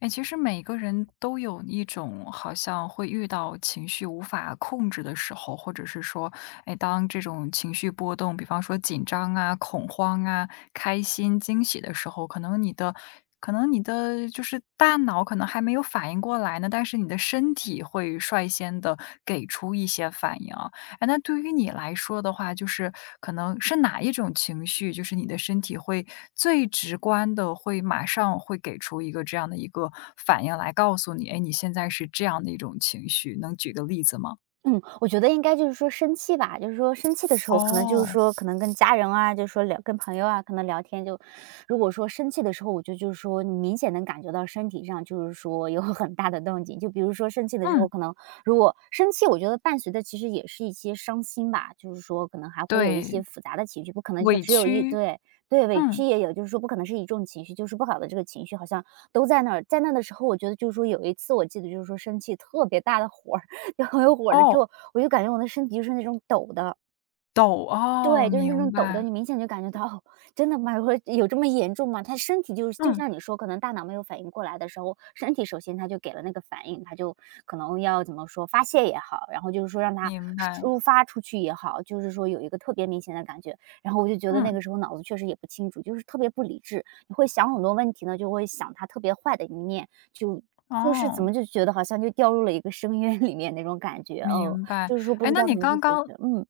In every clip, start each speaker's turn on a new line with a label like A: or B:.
A: 哎，其实每个人都有一种好像会遇到情绪无法控制的时候，或者是说，哎，当这种情绪波动，比方说紧张啊、恐慌啊、开心、惊喜的时候，可能你的就是大脑可能还没有反应过来呢，但是你的身体会率先的给出一些反应啊。哎，那对于你来说的话，就是可能是哪一种情绪，就是你的身体会最直观的，会马上会给出一个这样的一个反应来告诉你，哎，你现在是这样的一种情绪，能举个例子吗？
B: 嗯，我觉得应该生气吧，生气的时候，可能
A: 哦。
B: 可能跟家人啊，聊跟朋友啊，可能聊天就，如果说生气的时候，我觉得你明显能感觉到身体上有很大的动静，就比如说生气的时
A: 嗯，
B: 候，可能如果生气，我觉得伴随的其实也是一些伤心吧，可能还会有一
A: 对，
B: 些复杂的情绪，不可能就
A: 委
B: 只有一
A: 屈，
B: 对对委屈
A: 嗯，
B: 也有，不可能是一种情绪，就是不好的这个情绪好像都在那儿，在那的时候，我觉得有一次我记得生气特别大的火，然后又火了之
A: 哦，
B: 后，我就感觉我的身体就是那种抖的，
A: 抖，哦，
B: 对，就是那
A: 明
B: 种抖的，
A: 白，
B: 你明显就感觉到，哦真的吗？会有这么严重吗？他身体就是就
A: 嗯，
B: 像你说，可能大脑没有反应过来的时候，身体首先他就给了那个反应，他就可能要怎么说，发泄也好，然后让它
A: 明白，
B: 抒发出去也好，有一个特别明显的感觉。然后我就觉得那
A: 嗯，
B: 个时候脑子确实也不清楚，就是特别不理智，你会想很多问题呢，就会想他特别坏的一面，就是怎
A: 哦，
B: 么就觉得好像就掉入了一个深渊里面那种感觉，哦，
A: 明白。
B: 不
A: 哎，
B: 知
A: 那
B: 道
A: 你
B: 怎么去
A: 刚
B: 解
A: 刚
B: 决，嗯。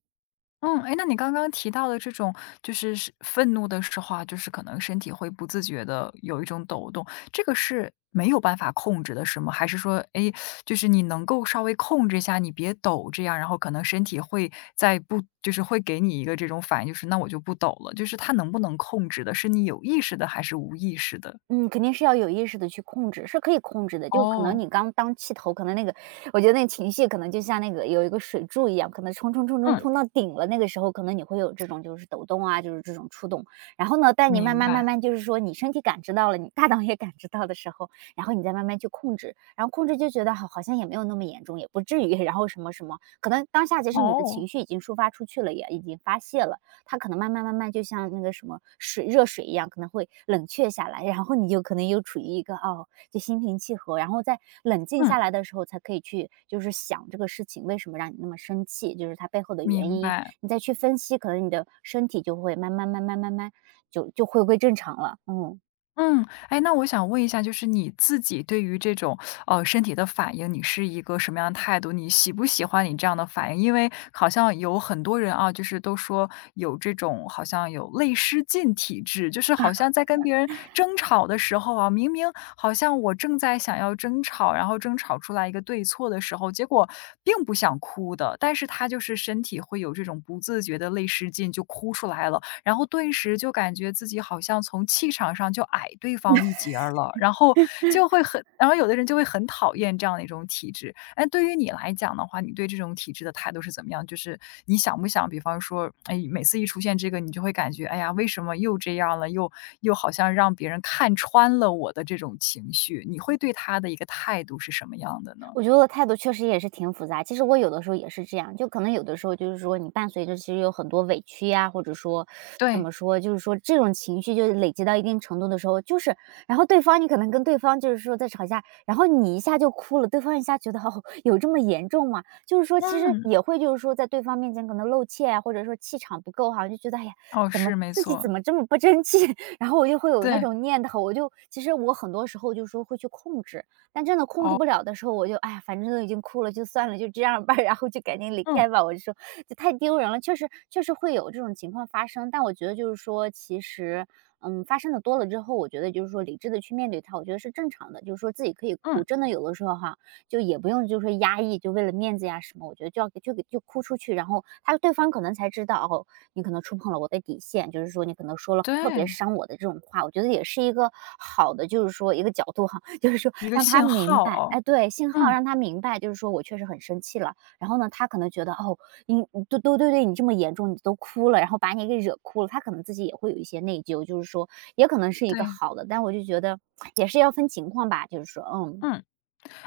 A: 嗯，哎，那你刚刚提到的这种就是是愤怒的时候啊，就是可能身体会不自觉的有一种抖动，这个是没有办法控制的是吗？还是说，哎，就是你能够稍微控制一下，你别抖这样，然后可能身体会在不就是会给你一个这种反应，就是那我就不抖了，就是它能不能控制的，是你有意识的还是无意识的？
B: 嗯，肯定是要有意识的去控制，是可以控制的。就可能
A: 哦，
B: 你刚当气头，可能那个我觉得那个情绪可能就像那个有一个水柱一样，可能冲冲冲冲
A: 嗯，
B: 冲到顶了，那个时候可能你会有这种就是抖动啊，就是这种触动。然后呢，但你慢
A: 明
B: 慢
A: 白，
B: 慢慢你身体感知到了，你大脑也感知到的时候，然后你再慢慢去控制，然后控制就觉得好好像也没有那么严重，也不至于，然后什么什么，可能当下其实你的
A: 哦，
B: 情绪已经抒发出去了，也已经发泄了，它可能慢慢慢慢就像那个什么水热水一样，可能会冷却下来，然后你就可能又处于一个哦，就心平气和，然后在冷静
A: 嗯，
B: 下来的时候才可以去就是想这个事情为什么让你那么生气，就是它背后的原
A: 明
B: 因，
A: 白。
B: 你再去分析，可能你的身体就会慢慢慢慢慢慢就回归正常了，嗯。
A: 嗯，哎，那我想问一下，就是你自己对于这种身体的反应，你是一个什么样的态度？你喜不喜欢你这样的反应？因为好像有很多人啊，就是都说有这种好像有泪失禁体质，就是好像在跟别人争吵的时候啊，明明好像我正在想要争吵，然后争吵出来一个对错的时候，结果并不想哭的，但是他就是身体会有这种不自觉的泪失禁，就哭出来了。然后顿时就感觉自己好像从气场上就矮对方一截儿了，然后就会很然后有的人就会很讨厌这样的一种体质。哎，对于你来讲的话，你对这种体质的态度是怎么样？就是你想不想，比方说，哎，每次一出现这个，你就会感觉，哎呀，为什么又这样了？又又好像让别人看穿了我的这种情绪，你会对他的一个态度是什么样的呢？
B: 我觉得我的态度确实也是挺复杂。其实我有的时候也是这样，就可能有的时候你伴随着其实有很多委屈呀，或者说怎
A: 对，
B: 么说，这种情绪就累积到一定程度的时候，就是然后对方你可能跟对方在吵架，然后你一下就哭了，对方一下觉得哦有这么严重吗？其实
A: 嗯，
B: 也会在对方面前可能露怯啊，或者说气场不够哈、就觉得哎呀
A: 哦，
B: 我们
A: 是没
B: 自己怎
A: 错，
B: 么这么不争气，然后我就会有那
A: 对，
B: 种念头，我就其实我很多时候会去控制。但真的控制
A: 哦，
B: 不了的时候，我就，哎呀，反正都已经哭了，就算了，就这样吧，然后就赶紧离
A: 嗯
B: 开吧。我就说这太丢人了，确实会有这种情况发生。但我觉得，其实，嗯，发生的多了之后，我觉得理智的去面对它，我觉得是正常的。自己可以哭，
A: 嗯，
B: 真的有的时候哈，就也不用压抑，就为了面子呀什么，我觉得就要就给就哭出去，然后他对方可能才知道哦，你可能触碰了我的底线，你可能说了特别
A: 对，
B: 伤我的这种话，我觉得也是一个好的，一个角度哈，
A: 一个
B: 让他
A: 信
B: 明
A: 号
B: 白，
A: 哦。
B: 哎，对，信号
A: 嗯，
B: 让他明白，我确实很生气了，然后呢，他可能觉得哦，你都对你这么严重，你都哭了，然后把你给惹哭了，他可能自己也会有一些内疚，也可能是一个
A: 对，
B: 好的，但我就觉得也是要分情况吧，嗯，
A: 嗯。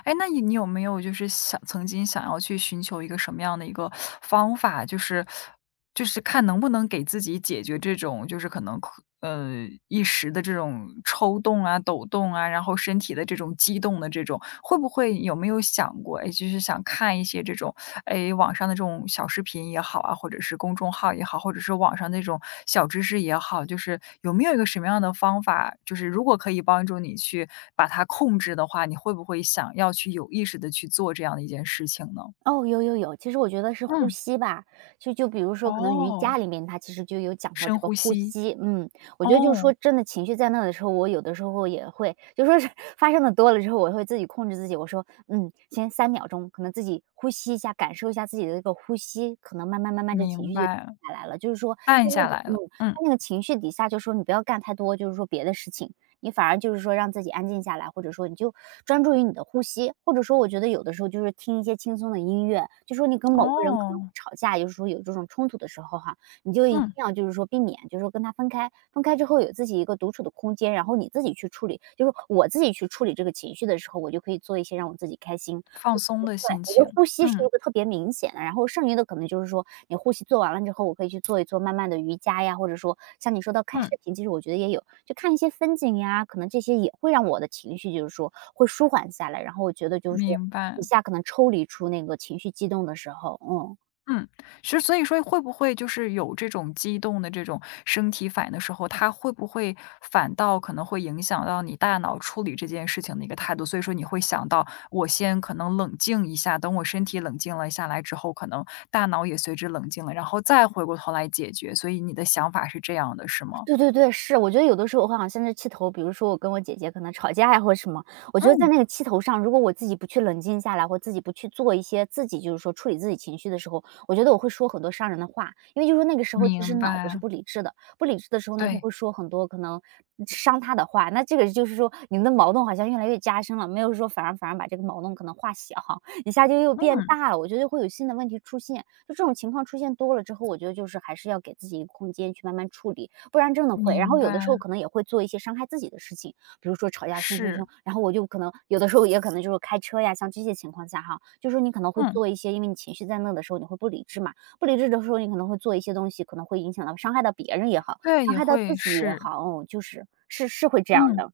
A: 哎，那你有没有就是想曾经想要去寻求一个什么样的一个方法，就是看能不能给自己解决这种就是可能一时的这种抽动啊、抖动啊，然后身体的这种激动的这种，会不会有没有想过，哎，就是想看一些这种网上的这种小视频也好啊，或者是公众号也好，或者是网上那种小知识也好，就是有没有一个什么样的方法，就是如果可以帮助你去把它控制的话，你会不会想要去有意识的去做这样的一件事情呢？
B: 哦，有，其实我觉得是呼
A: 嗯，
B: 吸吧，就比如说可能瑜
A: 哦，
B: 伽里面它其实就有讲过
A: 深
B: 这个
A: 呼
B: 呼
A: 吸，
B: 吸，嗯，我觉得
A: 哦，
B: 真的情绪在那的时候，我有的时候也会，就说是 发生的多了之后，我会自己控制自己，我说，嗯，先三秒钟，可能自己呼吸一下，感受一下自己的这个呼吸，可能慢慢慢慢这情
A: 明
B: 绪就
A: 白，
B: 下来了，在
A: 按
B: 那
A: 下
B: 个
A: 来
B: 嗯，
A: 了，嗯，
B: 在那个情绪底下，就说你不要干太多，别的事情，你反而让自己安静下来，或者说你就专注于你的呼吸，或者说我觉得有的时候就是听一些轻松的音乐，就说你跟某个人可能会
A: 哦，
B: 吵架，有时候有这种冲突的时候哈，你就一定
A: 嗯，
B: 要避免，跟他分开，分开之后有自己一个独处的空间，然后你自己去处理，就是我自己去处理这个情绪的时候，我就可以做一些让我自己开心，
A: 放
B: 对，
A: 松的心
B: 我觉得
A: 情，
B: 呼吸是一
A: 嗯，
B: 个特别明显的，然后剩余的可能，你呼吸做完了之后，我可以去做一做慢慢的瑜伽呀，或者说像你说到看视
A: 嗯，
B: 频，其实我觉得也有，就看一些风景呀，可能这些也会让我的情绪会舒缓下来，然后我觉得就是
A: 明
B: 一
A: 白。
B: 下可能抽离出那个情绪激动的时候，嗯。
A: 嗯，其实所以说会不会就是有这种激动的这种身体反应的时候，它会不会反倒可能会影响到你大脑处理这件事情的一个态度？所以说你会想到，我先可能冷静一下，等我身体冷静了下来之后，可能大脑也随之冷静了，然后再回过头来解决。所以你的想法是这样的，是吗？
B: 对对对，是，我觉得有的时候我会好像甚至气头，比如说我跟我姐姐可能吵架呀或者什么，我觉得在
A: 嗯，
B: 那个气头上，如果我自己不去冷静下来，或自己不去做一些自己处理自己情绪的时候，我觉得我会说很多伤人的话，因为那个时候其实
A: 明
B: 脑子是
A: 白，
B: 不理智的，不理智的时候呢，就
A: 对，
B: 会说很多可能伤他的话，那这个你们的矛盾好像越来越加深了，没有说反而把这个矛盾可能化小，一下就又变
A: 嗯，
B: 大了，我觉得会有新的问题出现，就这种情况出现多了之后，我觉得就是还是要给自己一个空间去慢慢处理，不然真的会。然
A: 明
B: 后有的
A: 白，
B: 时候可能也会做一些伤害自己的事情，比如说吵架凶凶
A: 是，
B: 凶，然后我就可能有的时候也可能就是开车呀，像这些情况下哈，就是你可能会
A: 嗯，
B: 做一些，因为你情绪在那的时候你会不理智嘛，不理智的时候你可能会做一些东西，可能会影响到伤害到别人也好，
A: 对，
B: 伤
A: 也
B: 害到自
A: 会
B: 己也
A: 是，
B: 好，哦，就是会这样
A: 嗯。
B: 的。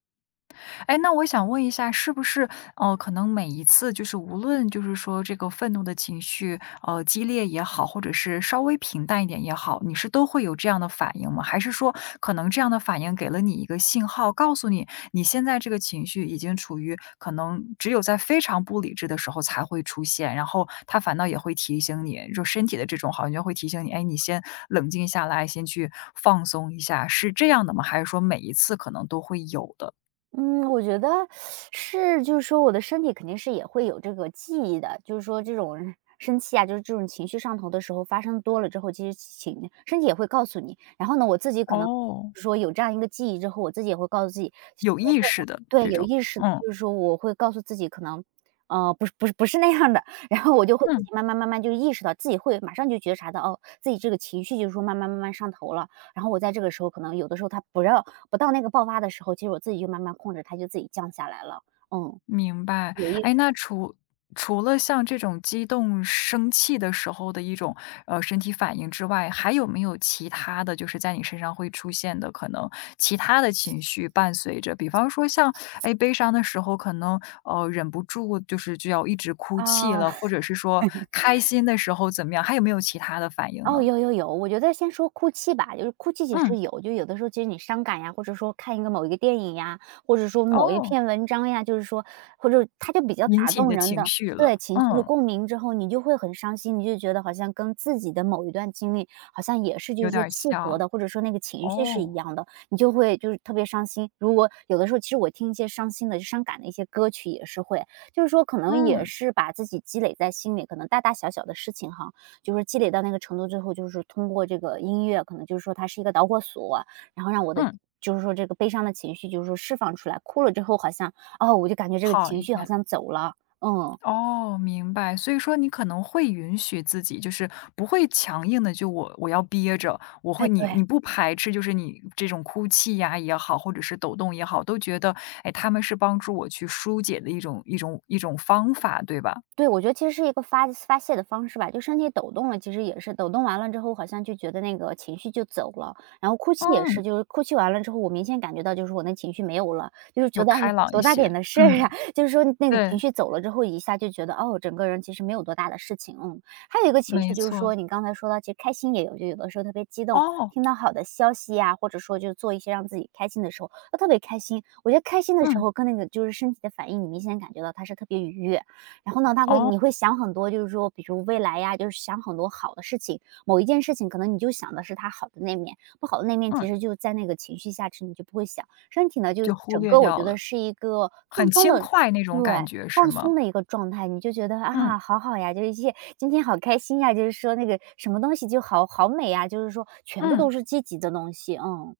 A: 哎，那我想问一下，是不是可能每一次就是无论就是说这个愤怒的情绪，激烈也好，或者是稍微平淡一点也好，你是都会有这样的反应吗？还是说可能这样的反应给了你一个信号，告诉你你现在这个情绪已经处于可能只有在非常不理智的时候才会出现，然后它反倒也会提醒你，就身体的这种好像就会提醒你，哎，你先冷静下来，先去放松一下，是这样的吗？还是说每一次可能都会有的？
B: 嗯，我觉得是，就是说我的身体肯定是也会有这个记忆的，就是说这种生气啊，就是这种情绪上头的时候发生多了之后，其实情身体也会告诉你。然后呢，我自己可能
A: 哦。
B: 说有这样一个记忆之后，我自己也会告诉自己，
A: 有
B: 没
A: 意
B: 错的。
A: 识的
B: 对，
A: 这
B: 有
A: 种，
B: 意识的，
A: 嗯，
B: 就是说我会告诉自己可能，不是那样的，然后我就会自
A: 嗯。
B: 己慢慢慢慢就意识到，自己会马上就觉察到，哦，自己这个情绪就是说慢慢慢慢上头了。然后我在这个时候可能有的时候他不让不到那个爆发的时候，其实我自己就慢慢控制它就自己降下来了。嗯，
A: 明白。
B: 有意
A: 哎，
B: 识。
A: 那除了像这种激动、生气的时候的一种，身体反应之外，还有没有其他的就是在你身上会出现的可能其他的情绪伴随着？比方说像，哎，悲伤的时候可能，忍不住就是就要一直哭泣
B: 哦，
A: 了，
B: 啊。
A: 或者是说开心的时候怎么样，还有没有其他的反应呢？
B: 哦，有有有，我觉得先说哭泣吧，就是哭泣其
A: 嗯，
B: 实有，就有的时候其实你伤感呀，或者说看一个某一个电影呀，或者说某一
A: 哦，
B: 篇文章呀，就是说或者它就比较
A: 引
B: 打
A: 起你
B: 动
A: 的
B: 人
A: 情
B: 的。
A: 绪
B: 对，
A: 了，
B: 情绪的
A: 嗯，
B: 共鸣之后，你就会很伤心，你就觉得好像跟自己的某一段经历好像也是就
A: 有
B: 是
A: 点
B: 说
A: 儿
B: 契合
A: 像。
B: 的，或者说那个情绪是一
A: 哦，
B: 样的，你就会就是特别伤心。如果有的时候其实我听一些伤心的、伤感的一些歌曲也是会，就是说可能也
A: 嗯，
B: 是把自己积累在心里，可能大大小小的事情哈，就是积累到那个程度之后，就是通过这个音乐，可能就是说它是一个导火索，然后让我的
A: 嗯，
B: 就是说这个悲伤的情绪就是说释放出来。哭了之后好像，哦，我就感觉这个
A: 好
B: 情
A: 一
B: 绪好
A: 点。
B: 像走了。嗯，
A: 哦，明白。所以说你可能会允许自己，就是不会强硬的，就我要憋着，
B: 哎，
A: 你
B: 对。
A: 你不排斥，就是你这种哭泣呀也好，或者是抖动也好，都觉得，哎，他们是帮助我去疏解的一种方法，对吧？
B: 对，我觉得其实是一个发发泄的方式吧，就身体抖动了，其实也是抖动完了之后，好像就觉得那个情绪就走了。然后哭泣也是，
A: 嗯，
B: 就是哭泣完了之后，我明显感觉到就是我那情绪没有了，就是
A: 有
B: 觉得哎
A: 开
B: 呦
A: 朗一
B: 多大
A: 些。
B: 点的事儿
A: 嗯，
B: 呀，就是说那个情
A: 对，
B: 绪走了之后，一下就觉得哦，整个人其实没有多大的事情。嗯，还有一个情
A: 没
B: 绪就是
A: 错。
B: 说，你刚才说到，其实开心也有，就有的时候特别激动，
A: 哦，
B: 听到好的消息呀、或者说就做一些让自己开心的时候，都特别开心。我觉得开心的时
A: 嗯，
B: 候跟那个就是身体的反应，你明显感觉到它是特别愉悦。然后呢，他会
A: 哦，
B: 你会想很多，就是说，比如未来呀，就是想很多好的事情。某一件事情，可能你就想的是它好的那面，不好的那面，
A: 嗯，
B: 其实就在那个情绪下去，你就不会想。身体呢，就
A: 就忽
B: 整
A: 略
B: 个我
A: 掉
B: 觉得
A: 了，
B: 是一个放
A: 很
B: 松
A: 轻
B: 的。
A: 快那
B: 对，
A: 种感觉是
B: 放
A: 吗？
B: 松的一个状态，你就觉得
A: 嗯，
B: 啊，好好呀，就是一些今天好开心呀，就是说那个什么东西就好好美呀，就是说全部
A: 嗯。
B: 都是积极的东西。嗯，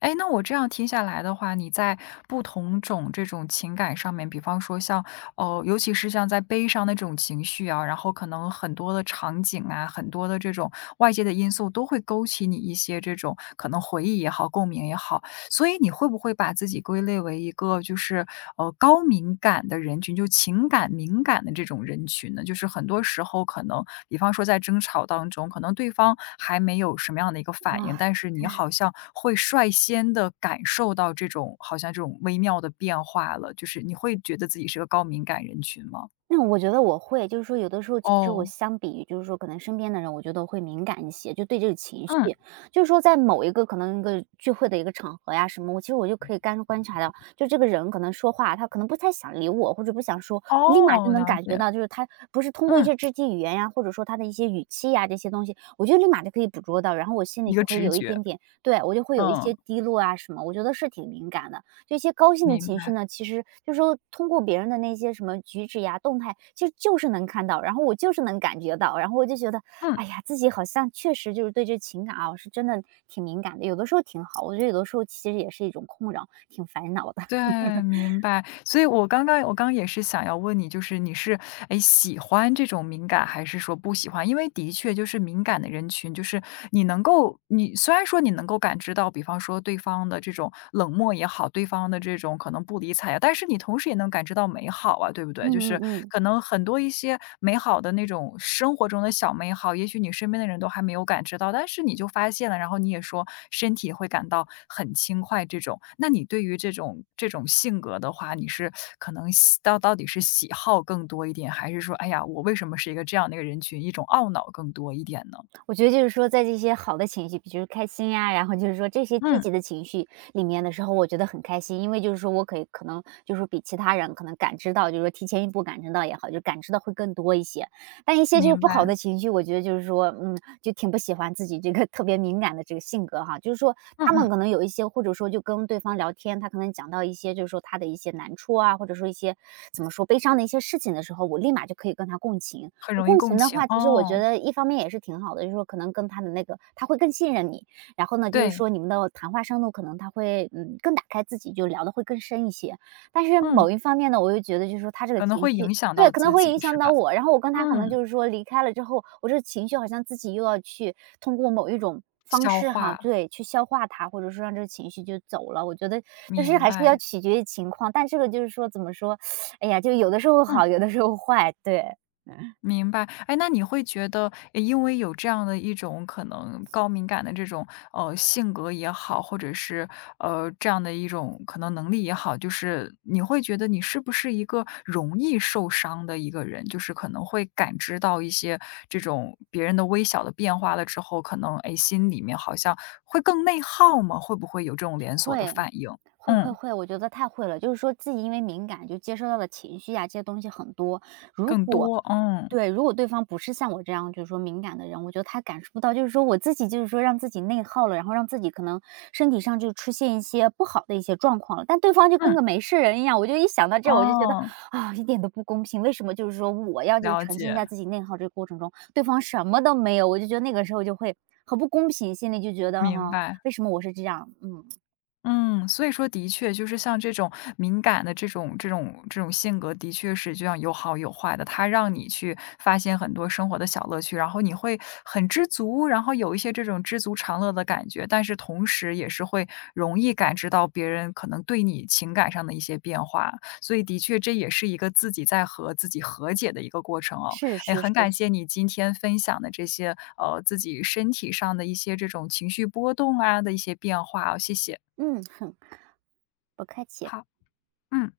A: 哎，那我这样听下来的话，你在不同种这种情感上面，比方说像，尤其是像在悲伤的这种情绪啊，然后可能很多的场景啊，很多的这种外界的因素都会勾起你一些这种可能回忆也好、共鸣也好。所以你会不会把自己归类为一个就是，高敏感的人群，就情感敏感的这种人群呢？就是很多时候可能，比方说在争吵当中，可能对方还没有什么样的一个反应，
B: 哇。
A: 但是你好像会率先的感受到这种好像这种微妙的变化了，就是你会觉得自己是个高敏感人群吗？
B: 那我觉得我会，就是说有的时候，其实我
A: 哦，
B: 相比于就是说可能身边的人，我觉得我会敏感一些，就对这个情绪，
A: 嗯，
B: 就是说在某一个可能一个聚会的一个场合呀什么，我其实我就可以干观察到，就这个人可能说话，他可能不太想理我，或者不想说，立马就
A: 哦，
B: 能
A: 了
B: 感觉
A: 解，
B: 到，就是他不是通过一
A: 嗯，
B: 些肢体语言呀，或者说他的一些语气呀这些东西，我觉得立马就可以捕捉到，然后我心
A: 一
B: 里
A: 个
B: 就会
A: 直
B: 有一
A: 觉，
B: 点点，对我就会有一
A: 嗯，
B: 些低落啊什么，我觉得是挺敏感的。这些高兴的
A: 明
B: 情绪
A: 白，
B: 呢，其实就是说通过别人的那些什么举止呀、动态，其实就是能看到，然后我就是能感觉到，然后我就觉得，
A: 嗯。
B: 哎呀，自己好像确实就是对这情感啊，我是真的挺敏感的，有的时候挺好，我觉得有的时候其实也是一种困扰，挺烦恼的。
A: 对，明白。所以我刚也是想要问你，就是你是，哎喜欢这种敏感还是说不喜欢？因为的确就是敏感的人群，就是你能够你虽然说你能够感知到，比方说对方的这种冷漠也好，对方的这种可能不理睬啊，但是你同时也能感知到美好啊，对不对？
B: 嗯
A: 就是
B: 嗯嗯。
A: 可能嗯，很多一些美好的那种生活中的小美好，也许你身边的人都还没有感知到，但是你就发现了，然后你也说身体会感到很轻快这种。那你对于这种这种性格的话，你是可能到底是喜好更多一点，还是说，哎呀，我为什么是一个这样的一个人群，一种懊恼更多一点呢？
B: 我觉得就是说，在这些好的情绪，比如开心呀，然后就是说这些积
A: 嗯，
B: 极的情绪里面的时候，我觉得很开心，因为就是说我可以可能就是比其他人可能感知到，就是说提前一步感知到也好，就感知到会更多一些。但一些就是
A: 明
B: 不
A: 白，
B: 好的情绪，我觉得就是说，嗯，就挺不喜欢自己这个 特别敏感的这个性格哈。就是说
A: 嗯
B: 他们
A: 嗯，
B: 可能有一些，或者说就跟对方聊天，他可能讲到一些就是说他的一些难处啊，或者说一些怎么说悲伤的一些事情的时候，我立马就可以跟他共情。
A: 很容易
B: 共
A: 共
B: 情的
A: 情
B: 话，其实我觉
A: 哦，
B: 得一方面也是挺好的，就是说可能跟他的那个他会更信任你，然后呢，就是
A: 对，
B: 说你们的谈话深度可能他会，嗯，更打开自己，就聊的会更深一些。但是
A: 嗯，
B: 某一方面呢，我又觉得就是说他这个
A: 可能
B: 情
A: 会
B: 绪
A: 影响到
B: 对，可能
A: 自
B: 会
A: 己
B: 影
A: 是
B: 响到
A: 吧？
B: 我，然后我跟他可能
A: 嗯，
B: 就是说离开了之后，我这个情绪好像自己又要去通过某一种方
A: 消
B: 式哈，
A: 化，
B: 对，去消化它，或者说让这个情绪就走了。我觉得但是
A: 明
B: 还是
A: 白，
B: 要取决于情况，但这个就是说怎么说，哎呀，就有的时候
A: 嗯。
B: 好，有的时候坏。对，
A: 明白，哎，那你会觉得，因为有这样的一种可能高敏感的这种性格也好，或者是这样的一种可能能力也好，就是你会觉得你是不是一个容易受伤的一个人？就是可能会感知到一些这种别人的微小的变化了之后，可能哎心里面好像会更内耗吗？会不会有这种连锁的
B: 会。
A: 反应？
B: 会会
A: 嗯，
B: 会，我觉得太会了。就是说自己因为敏感，就接收到的情绪啊，这些东西很多。如
A: 更
B: 果
A: 多，嗯
B: 对，如果对方不是像我这样，就是说敏感的人，我觉得他感受不到。就是说我自己，就是说让自己内耗了，然后让自己可能身体上就出现一些不好的一些状况了。但对方就跟
A: 嗯，
B: 个没事人一样，我就一想到这儿我就觉得
A: 哦，
B: 啊，一点都不公平。为什么就是说我要就是
A: 了
B: 沉浸
A: 解，
B: 在自己内耗这个过程中，对方什么都没有？我就觉得那个时候就会很不公平，心里就觉得
A: 明
B: 哈、
A: 白。
B: 为什么我是这样？嗯，
A: 嗯，所以说的确就是像这种敏感的这种性格，的确是就像有好有坏的。它让你去发现很多生活的小乐趣，然后你会很知足，然后有一些这种知足常乐的感觉。但是同时也是会容易感知到别人可能对你情感上的一些变化，所以的确这也是一个自己在和自己和解的一个过程哦。
B: 是
A: 哎，
B: 是
A: 很感
B: 是。
A: 谢你今天分享的这些自己身体上的一些这种情绪波动啊的一些变化哦，谢谢。
B: 嗯，哼，不客气。
A: 好，嗯。